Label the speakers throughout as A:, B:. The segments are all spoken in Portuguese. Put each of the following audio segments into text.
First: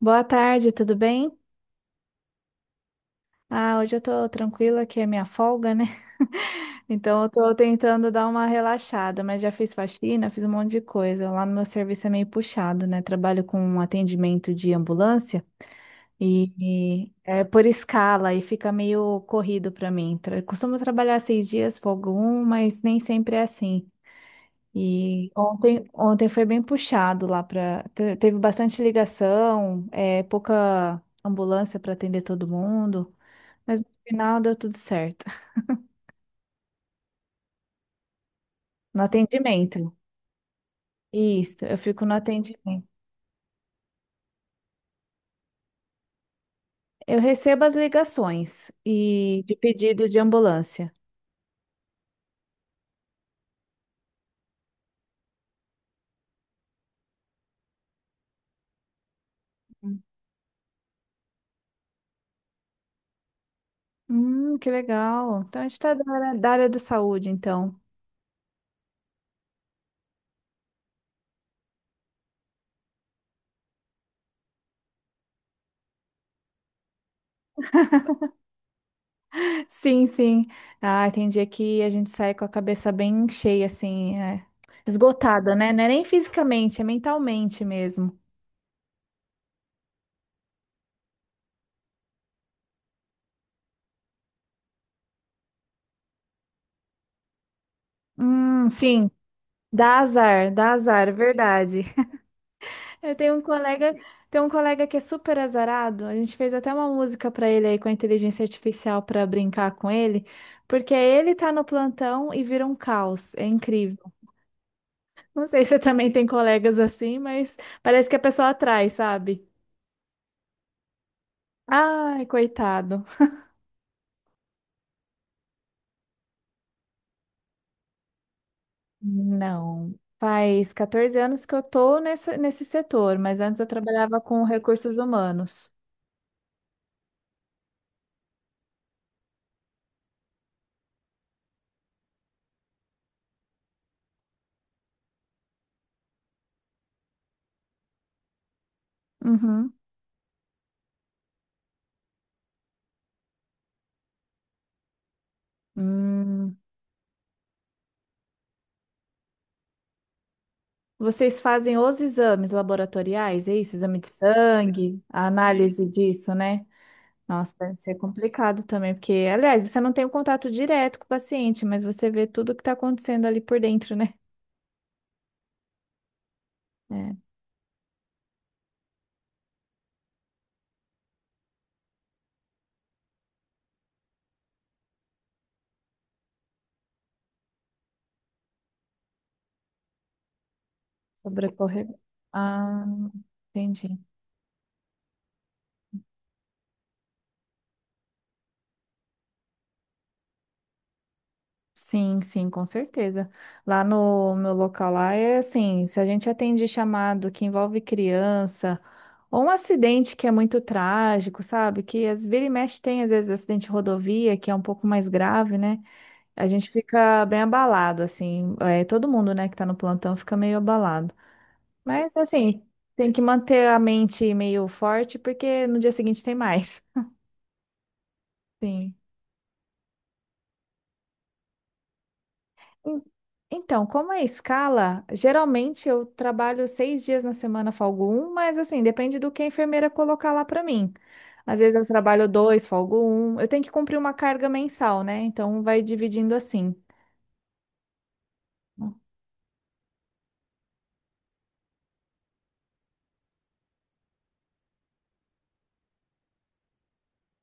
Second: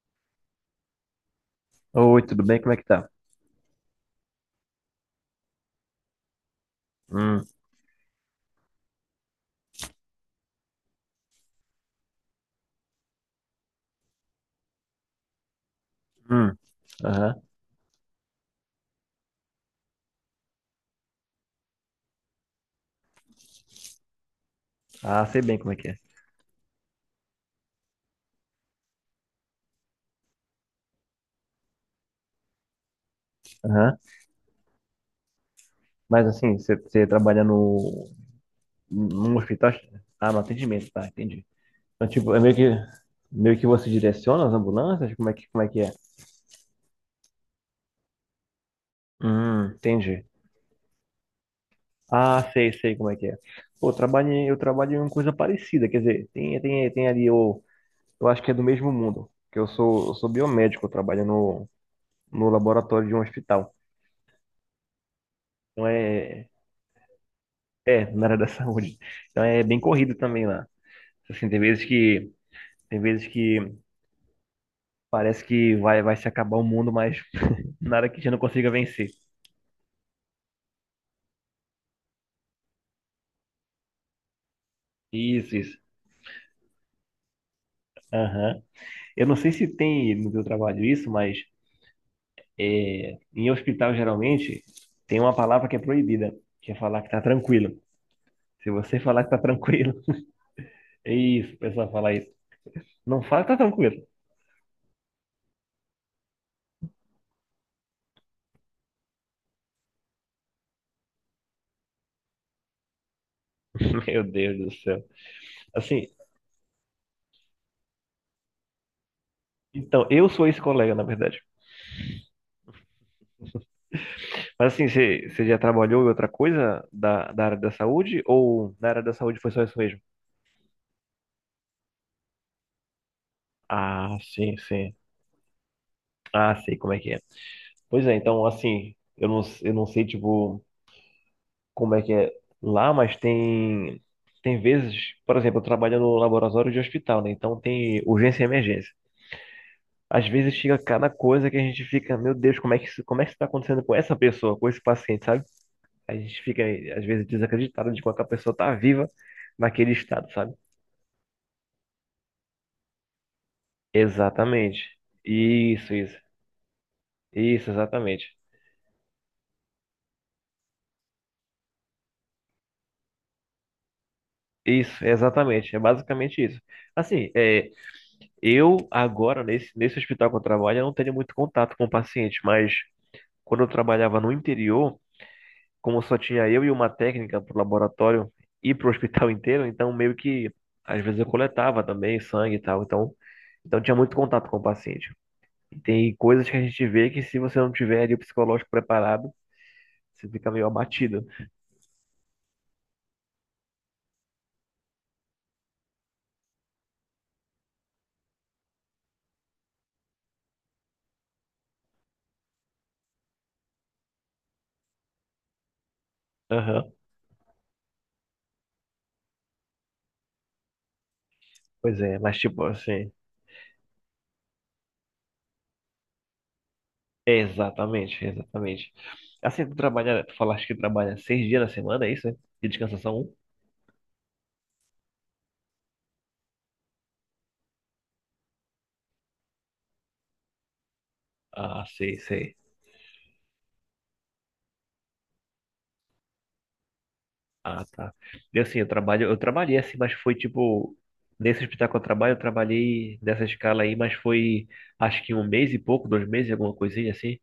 A: Boa tarde, tudo bem?
B: Oi, tudo bem? Como é que tá?
A: Ah, hoje eu tô tranquila, que é minha folga, né? Então eu
B: Hum,
A: tô tentando dar uma relaxada, mas já fiz faxina, fiz um monte de coisa. Lá no meu serviço é meio puxado, né? Trabalho com atendimento de ambulância e,
B: hum,
A: e
B: aham.
A: é por escala e fica meio corrido pra mim. Costumo trabalhar 6 dias, folgo um, mas nem sempre é assim.
B: Ah,
A: E
B: sei bem como é
A: ontem,
B: que é.
A: ontem foi bem puxado lá para. Teve bastante ligação, é, pouca ambulância para atender todo mundo, mas no
B: Aham.
A: final deu tudo certo.
B: Mas assim, você trabalha
A: No
B: num hospital?
A: atendimento.
B: Ah, no atendimento, tá, entendi.
A: Isso, eu fico
B: Então,
A: no
B: tipo,
A: atendimento.
B: meio que você direciona as ambulâncias? Como é que é?
A: Eu recebo as ligações e de pedido de
B: Entendi.
A: ambulância.
B: Ah, sei como é que é. Pô, eu trabalho em uma coisa parecida, quer dizer, tem ali, eu acho que é do mesmo mundo, eu sou biomédico, eu trabalho no laboratório de um hospital.
A: Que legal. Então a gente
B: Então
A: está da área
B: é,
A: da área da saúde, então.
B: É, na área da saúde. Então é bem corrido também lá. Assim, tem vezes que parece que vai se acabar o mundo, mas nada que a gente não consiga vencer.
A: Sim, sim. Ah, tem dia que a gente sai com a cabeça bem cheia, assim, é, esgotada,
B: Isso,
A: né?
B: isso.
A: Não é nem fisicamente, é mentalmente mesmo.
B: Aham. Eu não sei se tem no teu trabalho isso, mas em hospital geralmente tem uma palavra que é proibida, que é falar que tá tranquilo. Se você
A: Sim,
B: falar que tá tranquilo,
A: dá azar, é
B: é isso, o
A: verdade.
B: pessoal fala isso.
A: Eu
B: Não fala que tá tranquilo.
A: tenho um colega que é super azarado. A gente fez até uma música para ele aí com a inteligência artificial para brincar com ele, porque ele tá no plantão e vira um caos. É incrível.
B: Meu Deus do céu.
A: Não sei se você
B: Assim,
A: também tem colegas assim, mas parece que a pessoa atrai, sabe?
B: então eu sou esse colega, na verdade.
A: Ai, coitado.
B: Mas assim, você já trabalhou em outra coisa da área da saúde? Ou na área da saúde foi só isso
A: Não.
B: mesmo?
A: Faz 14 anos que eu tô nessa, nesse setor, mas antes eu
B: Ah,
A: trabalhava com
B: sim, sim.
A: recursos humanos.
B: Ah, sei como é que é. Pois é, então, assim, eu não sei, tipo, como é que é lá, mas tem vezes, por exemplo, eu trabalho no laboratório de hospital, né? Então tem urgência e emergência.
A: Uhum.
B: Às vezes chega cada coisa que a gente fica, meu Deus, como é que isso tá acontecendo com essa pessoa, com esse paciente, sabe? A gente
A: Hum.
B: fica, às vezes, desacreditado de como é que a pessoa tá viva naquele estado, sabe?
A: Vocês fazem os exames laboratoriais, é isso? Exame de
B: Exatamente.
A: sangue, a análise
B: Isso, isso.
A: disso, né? Nossa,
B: Isso,
A: deve ser
B: exatamente.
A: complicado também, porque, aliás, você não tem o contato direto com o paciente, mas você vê tudo o que está acontecendo ali por dentro, né?
B: É basicamente isso.
A: É,
B: Assim, é, eu agora, nesse hospital que eu trabalho, eu não tenho muito contato com o paciente, mas quando eu trabalhava no interior, como só tinha eu e uma técnica para o laboratório e para o hospital inteiro, então meio que às vezes eu coletava
A: sobrecorrer.
B: também sangue e tal.
A: Ah,
B: Então tinha
A: entendi.
B: muito contato com o paciente. E tem coisas que a gente vê que se você não tiver ali o psicológico preparado, você fica meio abatido.
A: Sim, sim, com certeza. Lá no meu local lá é assim, se a gente atende chamado que envolve criança ou um acidente que é muito trágico, sabe? Que às vira e mexe tem às vezes acidente de rodovia que é um pouco mais grave, né? A gente
B: Aham.
A: fica bem abalado assim, é, todo mundo, né, que tá no plantão fica meio abalado.
B: Pois
A: Mas
B: é, mas
A: assim,
B: tipo assim,
A: tem que manter a mente meio forte porque no dia seguinte tem mais.
B: é exatamente, exatamente.
A: Sim.
B: Assim, tu trabalha, tu falaste que trabalha seis dias na semana, é isso? Né? E descansa
A: En-
B: só um?
A: Então, como é escala, geralmente eu trabalho 6 dias na semana, folgo um, mas assim, depende do que a enfermeira colocar lá para mim. Às vezes
B: Ah,
A: eu
B: sei,
A: trabalho
B: sei.
A: 2, folgo um. Eu tenho que cumprir uma carga mensal, né? Então vai dividindo assim.
B: Ah, tá. E assim, eu trabalhei assim, mas foi tipo, nesse hospital que eu trabalho, eu trabalhei nessa escala aí, mas foi acho que um mês e pouco, dois meses, alguma coisinha assim.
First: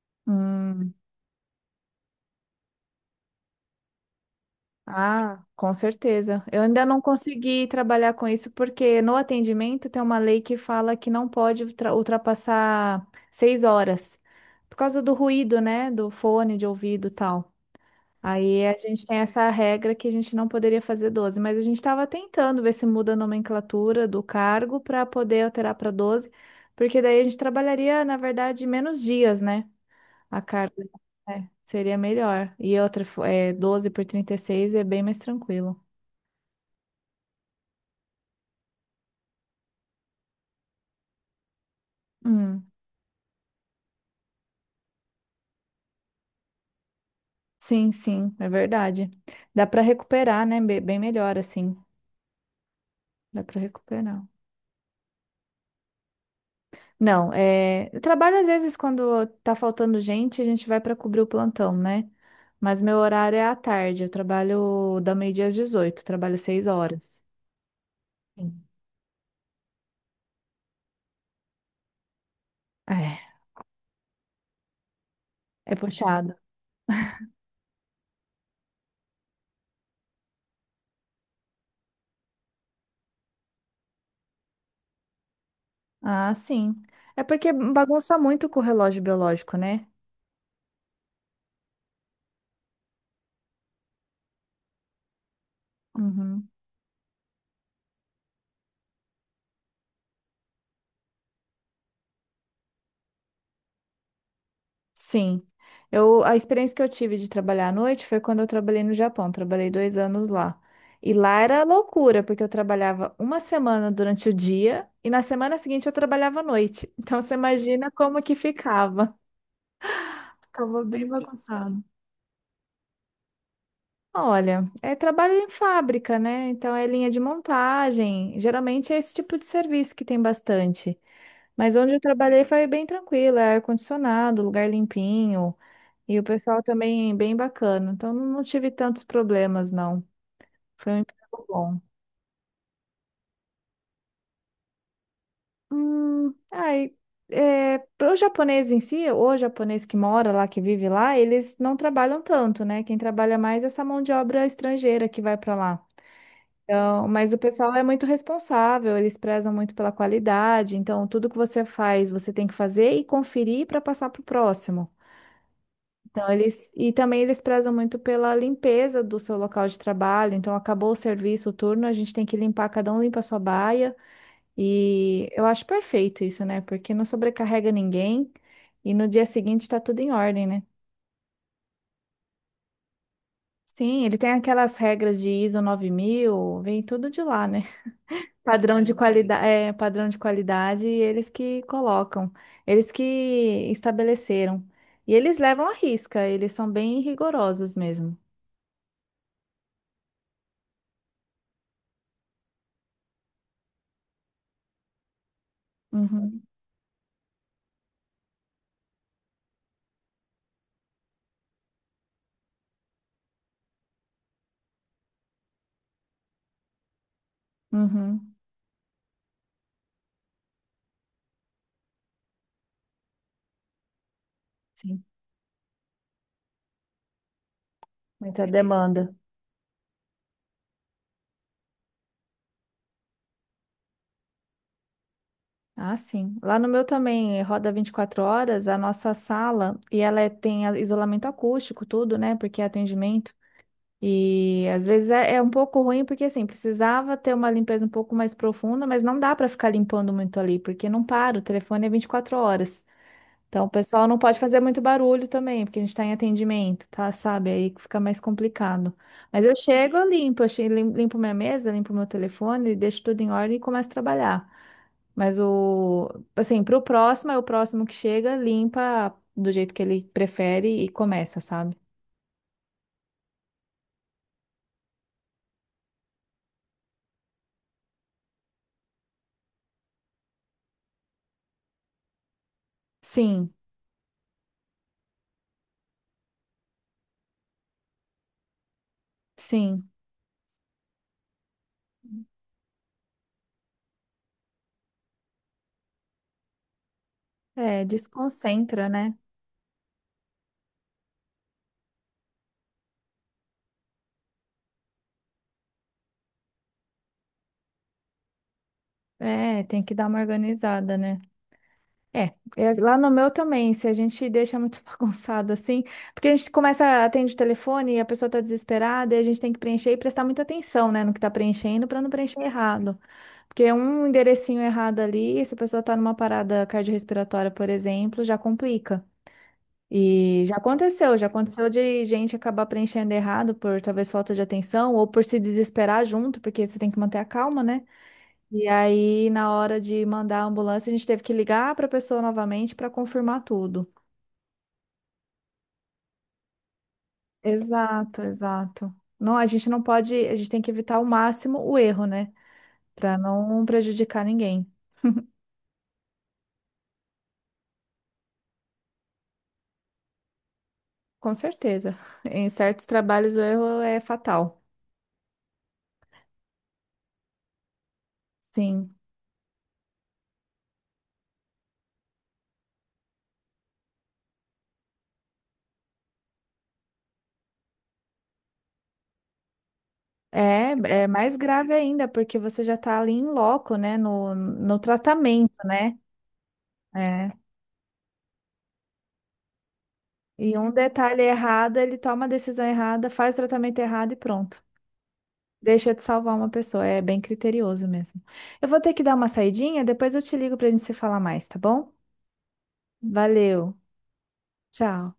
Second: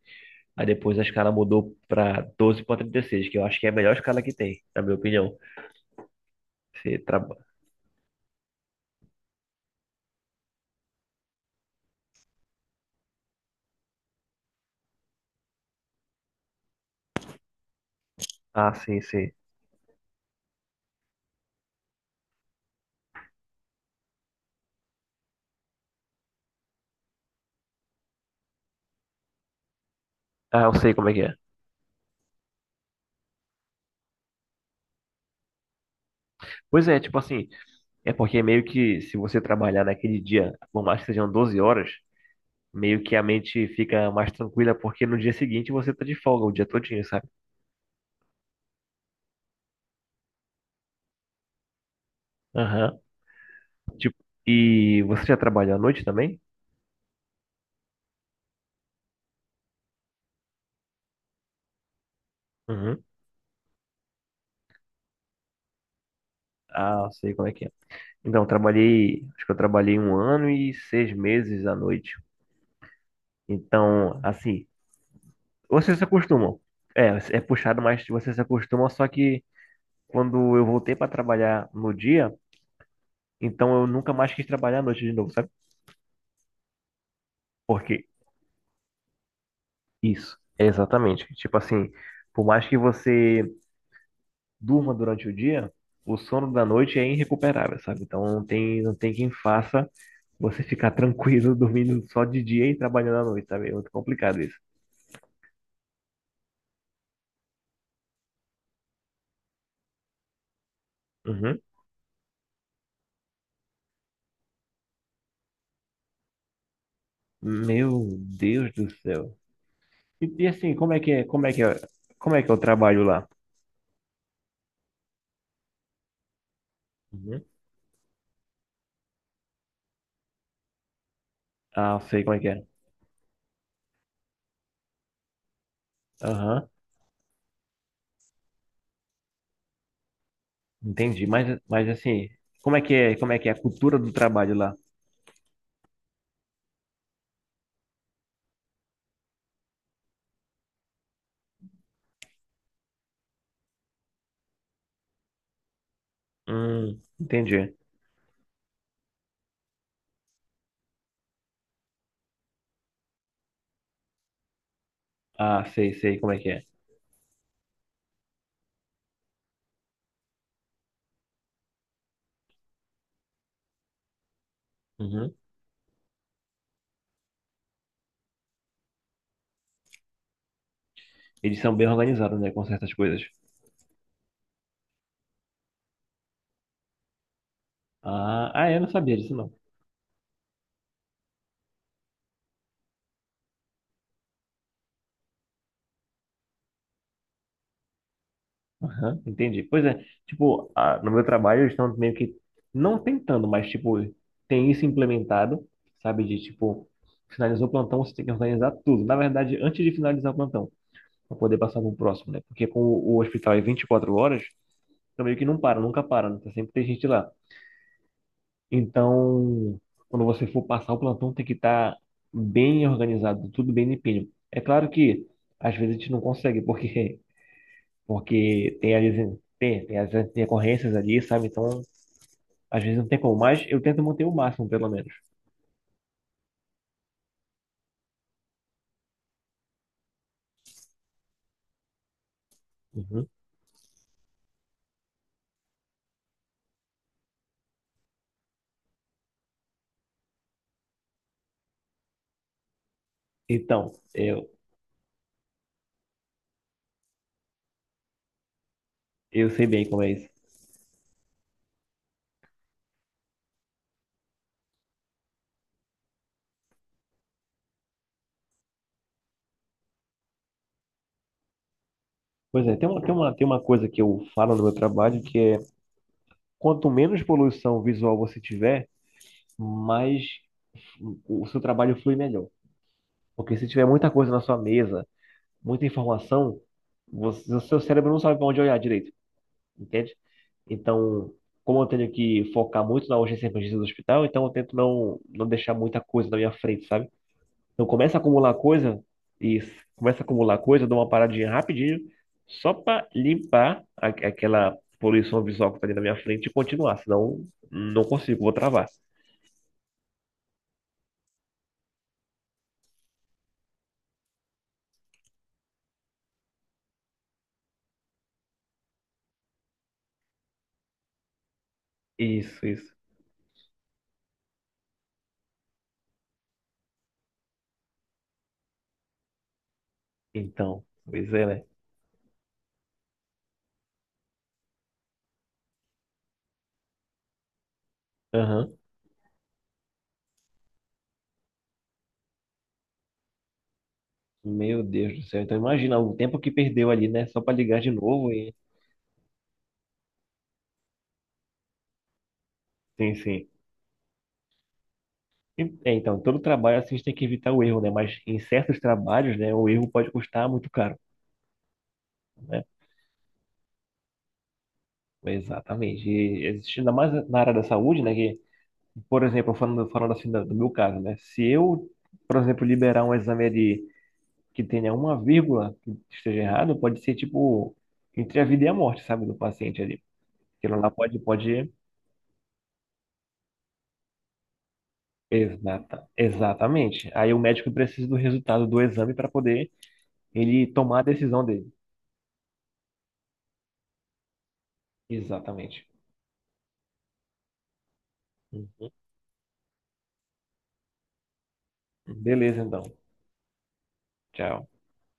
B: Aí
A: Hum,
B: depois a escala mudou pra 12 para trinta e seis, que eu acho que é a melhor escala que tem, na minha opinião.
A: ah, com certeza. Eu ainda
B: Você
A: não
B: traba...
A: consegui trabalhar com isso porque no atendimento tem uma lei que fala que não pode ultrapassar 6 horas por causa do ruído, né? Do fone de ouvido e tal. Aí
B: Ah,
A: a
B: sim,
A: gente tem
B: sim.
A: essa regra que a gente não poderia fazer 12, mas a gente estava tentando ver se muda a nomenclatura do cargo para poder alterar para 12, porque daí a gente trabalharia, na verdade, menos dias, né? A
B: Ah,
A: carga
B: eu sei como é que é.
A: é, seria melhor. E outra, é, 12 por 36 é bem mais tranquilo.
B: Pois é, tipo assim. É porque meio que se você trabalhar naquele dia, por mais que sejam 12 horas,
A: Hum,
B: meio que a mente fica mais tranquila, porque no dia seguinte você tá de folga o dia todinho, sabe?
A: sim, sim, é verdade. Dá para recuperar, né? Bem melhor assim.
B: Aham.
A: Dá para
B: Tipo,
A: recuperar.
B: e você já trabalhou à noite também?
A: Não, é, trabalho às vezes quando tá faltando gente, a gente vai para cobrir o plantão, né? Mas meu
B: Uhum.
A: horário é à tarde. Eu trabalho da meio-dia às 18. Trabalho seis
B: Ah,
A: horas.
B: sei como é que é. Então, eu
A: Sim.
B: trabalhei, acho que eu trabalhei um ano e seis meses à noite.
A: É,
B: Então, assim,
A: é
B: vocês se
A: puxado.
B: acostumam. É, é puxado, mas vocês se acostumam, só que quando eu voltei para trabalhar no dia, então eu nunca mais quis trabalhar à noite de novo, sabe?
A: Ah, sim. É porque
B: Porque
A: bagunça muito com o relógio biológico, né?
B: Isso, exatamente. Tipo assim, por mais que você durma durante o dia, o
A: Uhum.
B: sono da noite é irrecuperável, sabe? Não tem quem faça você ficar tranquilo dormindo só de dia e trabalhando à noite, sabe? É muito complicado isso.
A: Sim. Eu, a experiência que eu tive de trabalhar à noite foi quando eu trabalhei no Japão. Trabalhei 2 anos lá. E lá
B: Uhum.
A: era loucura, porque eu trabalhava uma semana durante o dia e na semana seguinte eu trabalhava à noite. Então você imagina
B: Meu
A: como que
B: Deus do
A: ficava.
B: céu. E assim,
A: Ficava bem bagunçado.
B: como é que é o trabalho lá?
A: Olha, é trabalho em fábrica, né? Então é linha de
B: Uhum.
A: montagem. Geralmente é esse tipo de serviço que tem bastante. Mas onde eu
B: Ah, sei como é
A: trabalhei
B: que
A: foi
B: é.
A: bem tranquilo, é ar-condicionado, lugar limpinho e o pessoal
B: Aham,
A: também bem bacana. Então não tive tantos problemas, não. Foi um
B: entendi.
A: emprego bom.
B: Mas assim, como é que é a cultura do trabalho lá?
A: Ai, é, para o japonês em si, o japonês que mora lá, que vive lá, eles não trabalham tanto, né? Quem trabalha mais é essa mão de obra estrangeira que vai para lá. Então, mas o pessoal
B: Entendi.
A: é muito responsável, eles prezam muito pela qualidade, então tudo que você faz, você tem que fazer e conferir para passar para o próximo.
B: Ah, sei, sei
A: Então,
B: como é que é.
A: e também eles prezam muito pela limpeza do seu local de trabalho. Então, acabou o serviço, o turno, a gente tem que limpar, cada um limpa a sua baia. E
B: Uhum.
A: eu acho perfeito isso, né? Porque não sobrecarrega ninguém e no dia seguinte está tudo em ordem, né?
B: Eles são bem organizados, né, com certas coisas.
A: Sim, ele tem aquelas regras de ISO 9.000. Vem tudo de lá, né?
B: Ah, ah,
A: Padrão
B: eu não
A: de
B: sabia disso,
A: qualidade,
B: não.
A: é, padrão de qualidade, e eles que colocam, eles que estabeleceram. E eles levam à risca, eles são bem rigorosos mesmo.
B: Aham, entendi. Pois é, tipo, ah, no meu trabalho eles estão meio que, não tentando, mas, tipo, tem isso implementado, sabe? De,
A: Uhum,
B: tipo, finalizou o plantão, você tem que organizar tudo. Na verdade, antes de finalizar o plantão, para poder passar para o próximo, né? Porque com o hospital é 24 horas, então meio que não para, nunca para, né? Tá sempre tem gente lá.
A: uhum,
B: Então, quando você for passar o plantão, tem que estar bem organizado, tudo bem limpinho. É claro
A: sim.
B: que às vezes a gente não consegue, porque,
A: Muita
B: porque
A: demanda.
B: tem as intercorrências ali, sabe? Então, às vezes não tem como, mas eu tento manter o máximo, pelo menos.
A: Ah, sim. Lá no meu também roda 24 horas, a nossa sala, e ela tem isolamento acústico, tudo, né? Porque é
B: Uhum.
A: atendimento. E às vezes é um pouco ruim, porque assim, precisava ter uma limpeza um pouco mais profunda, mas não dá para ficar limpando muito ali, porque não para, o telefone é 24 horas. Então, o
B: Então,
A: pessoal não pode fazer muito barulho também, porque a gente está em atendimento, tá? Sabe? Aí que fica mais complicado. Mas
B: eu
A: eu
B: sei bem
A: chego,
B: como
A: eu
B: é isso.
A: limpo, eu limpo minha mesa, limpo meu telefone, deixo tudo em ordem e começo a trabalhar. Mas assim, pro próximo, é o próximo que chega, limpa do jeito que ele prefere e começa, sabe?
B: Pois é, tem uma coisa que eu falo no meu trabalho, que é quanto menos poluição visual você tiver, mais o seu trabalho flui melhor.
A: Sim,
B: Porque se tiver muita coisa na sua mesa, muita informação, você, o seu cérebro não sabe para onde olhar direito,
A: sim.
B: entende? Então, como eu tenho que focar muito na urgência e emergência do hospital, então eu tento não deixar muita coisa na minha frente, sabe?
A: É,
B: Então,
A: desconcentra, né?
B: e começa a acumular coisa, eu dou uma paradinha rapidinho, só para limpar aquela poluição visual que tá ali na minha frente e continuar, senão não consigo, vou travar.
A: É, tem que dar uma organizada, né? É, lá no meu também, se a gente deixa muito bagunçado assim, porque a gente começa, atende o telefone e a pessoa tá desesperada e a gente tem que preencher e prestar muita atenção, né, no que tá preenchendo para não preencher
B: Isso, isso.
A: errado. Porque um enderecinho errado ali, se a pessoa tá numa parada cardiorrespiratória, por exemplo, já complica. E
B: Então,
A: já
B: pois é, né?
A: aconteceu de gente acabar preenchendo errado por talvez falta de atenção ou por se desesperar junto, porque você tem que manter a calma, né? E
B: Aham.
A: aí, na hora de mandar a ambulância, a gente teve que ligar para a pessoa novamente para confirmar tudo.
B: Meu Deus do céu. Então imagina o tempo que perdeu ali, né? Só para ligar de
A: Exato,
B: novo.
A: exato. Não, a gente não pode, a gente tem que evitar ao máximo o erro, né?
B: Sim,
A: Para
B: sim.
A: não prejudicar ninguém.
B: E- é, então, todo trabalho assim, a gente tem que evitar o erro, né? Mas em certos trabalhos, né, o erro pode custar muito caro,
A: Com certeza. Em
B: né?
A: certos trabalhos o erro é fatal.
B: Exatamente. E existe ainda mais na área da saúde, né? Que,
A: Sim.
B: por exemplo, falando assim do, do meu caso, né? Se eu, por exemplo, liberar um exame de, que tenha uma vírgula que esteja errado, pode ser tipo entre a vida e a morte, sabe, do paciente ali.
A: É,
B: Aquilo lá
A: é
B: pode,
A: mais
B: pode.
A: grave ainda, porque você já está ali em loco, né? No tratamento, né?
B: Exata, exatamente.
A: É.
B: Aí o médico precisa do resultado do exame para poder
A: E
B: ele
A: um
B: tomar a
A: detalhe
B: decisão dele.
A: errado, ele toma a decisão errada, faz o tratamento errado e pronto.
B: Exatamente.
A: Deixa de salvar uma pessoa, é bem criterioso mesmo. Eu vou ter que dar uma saidinha, depois eu te ligo pra gente se falar mais, tá bom?
B: Beleza, então.
A: Valeu,
B: Tchau.
A: tchau.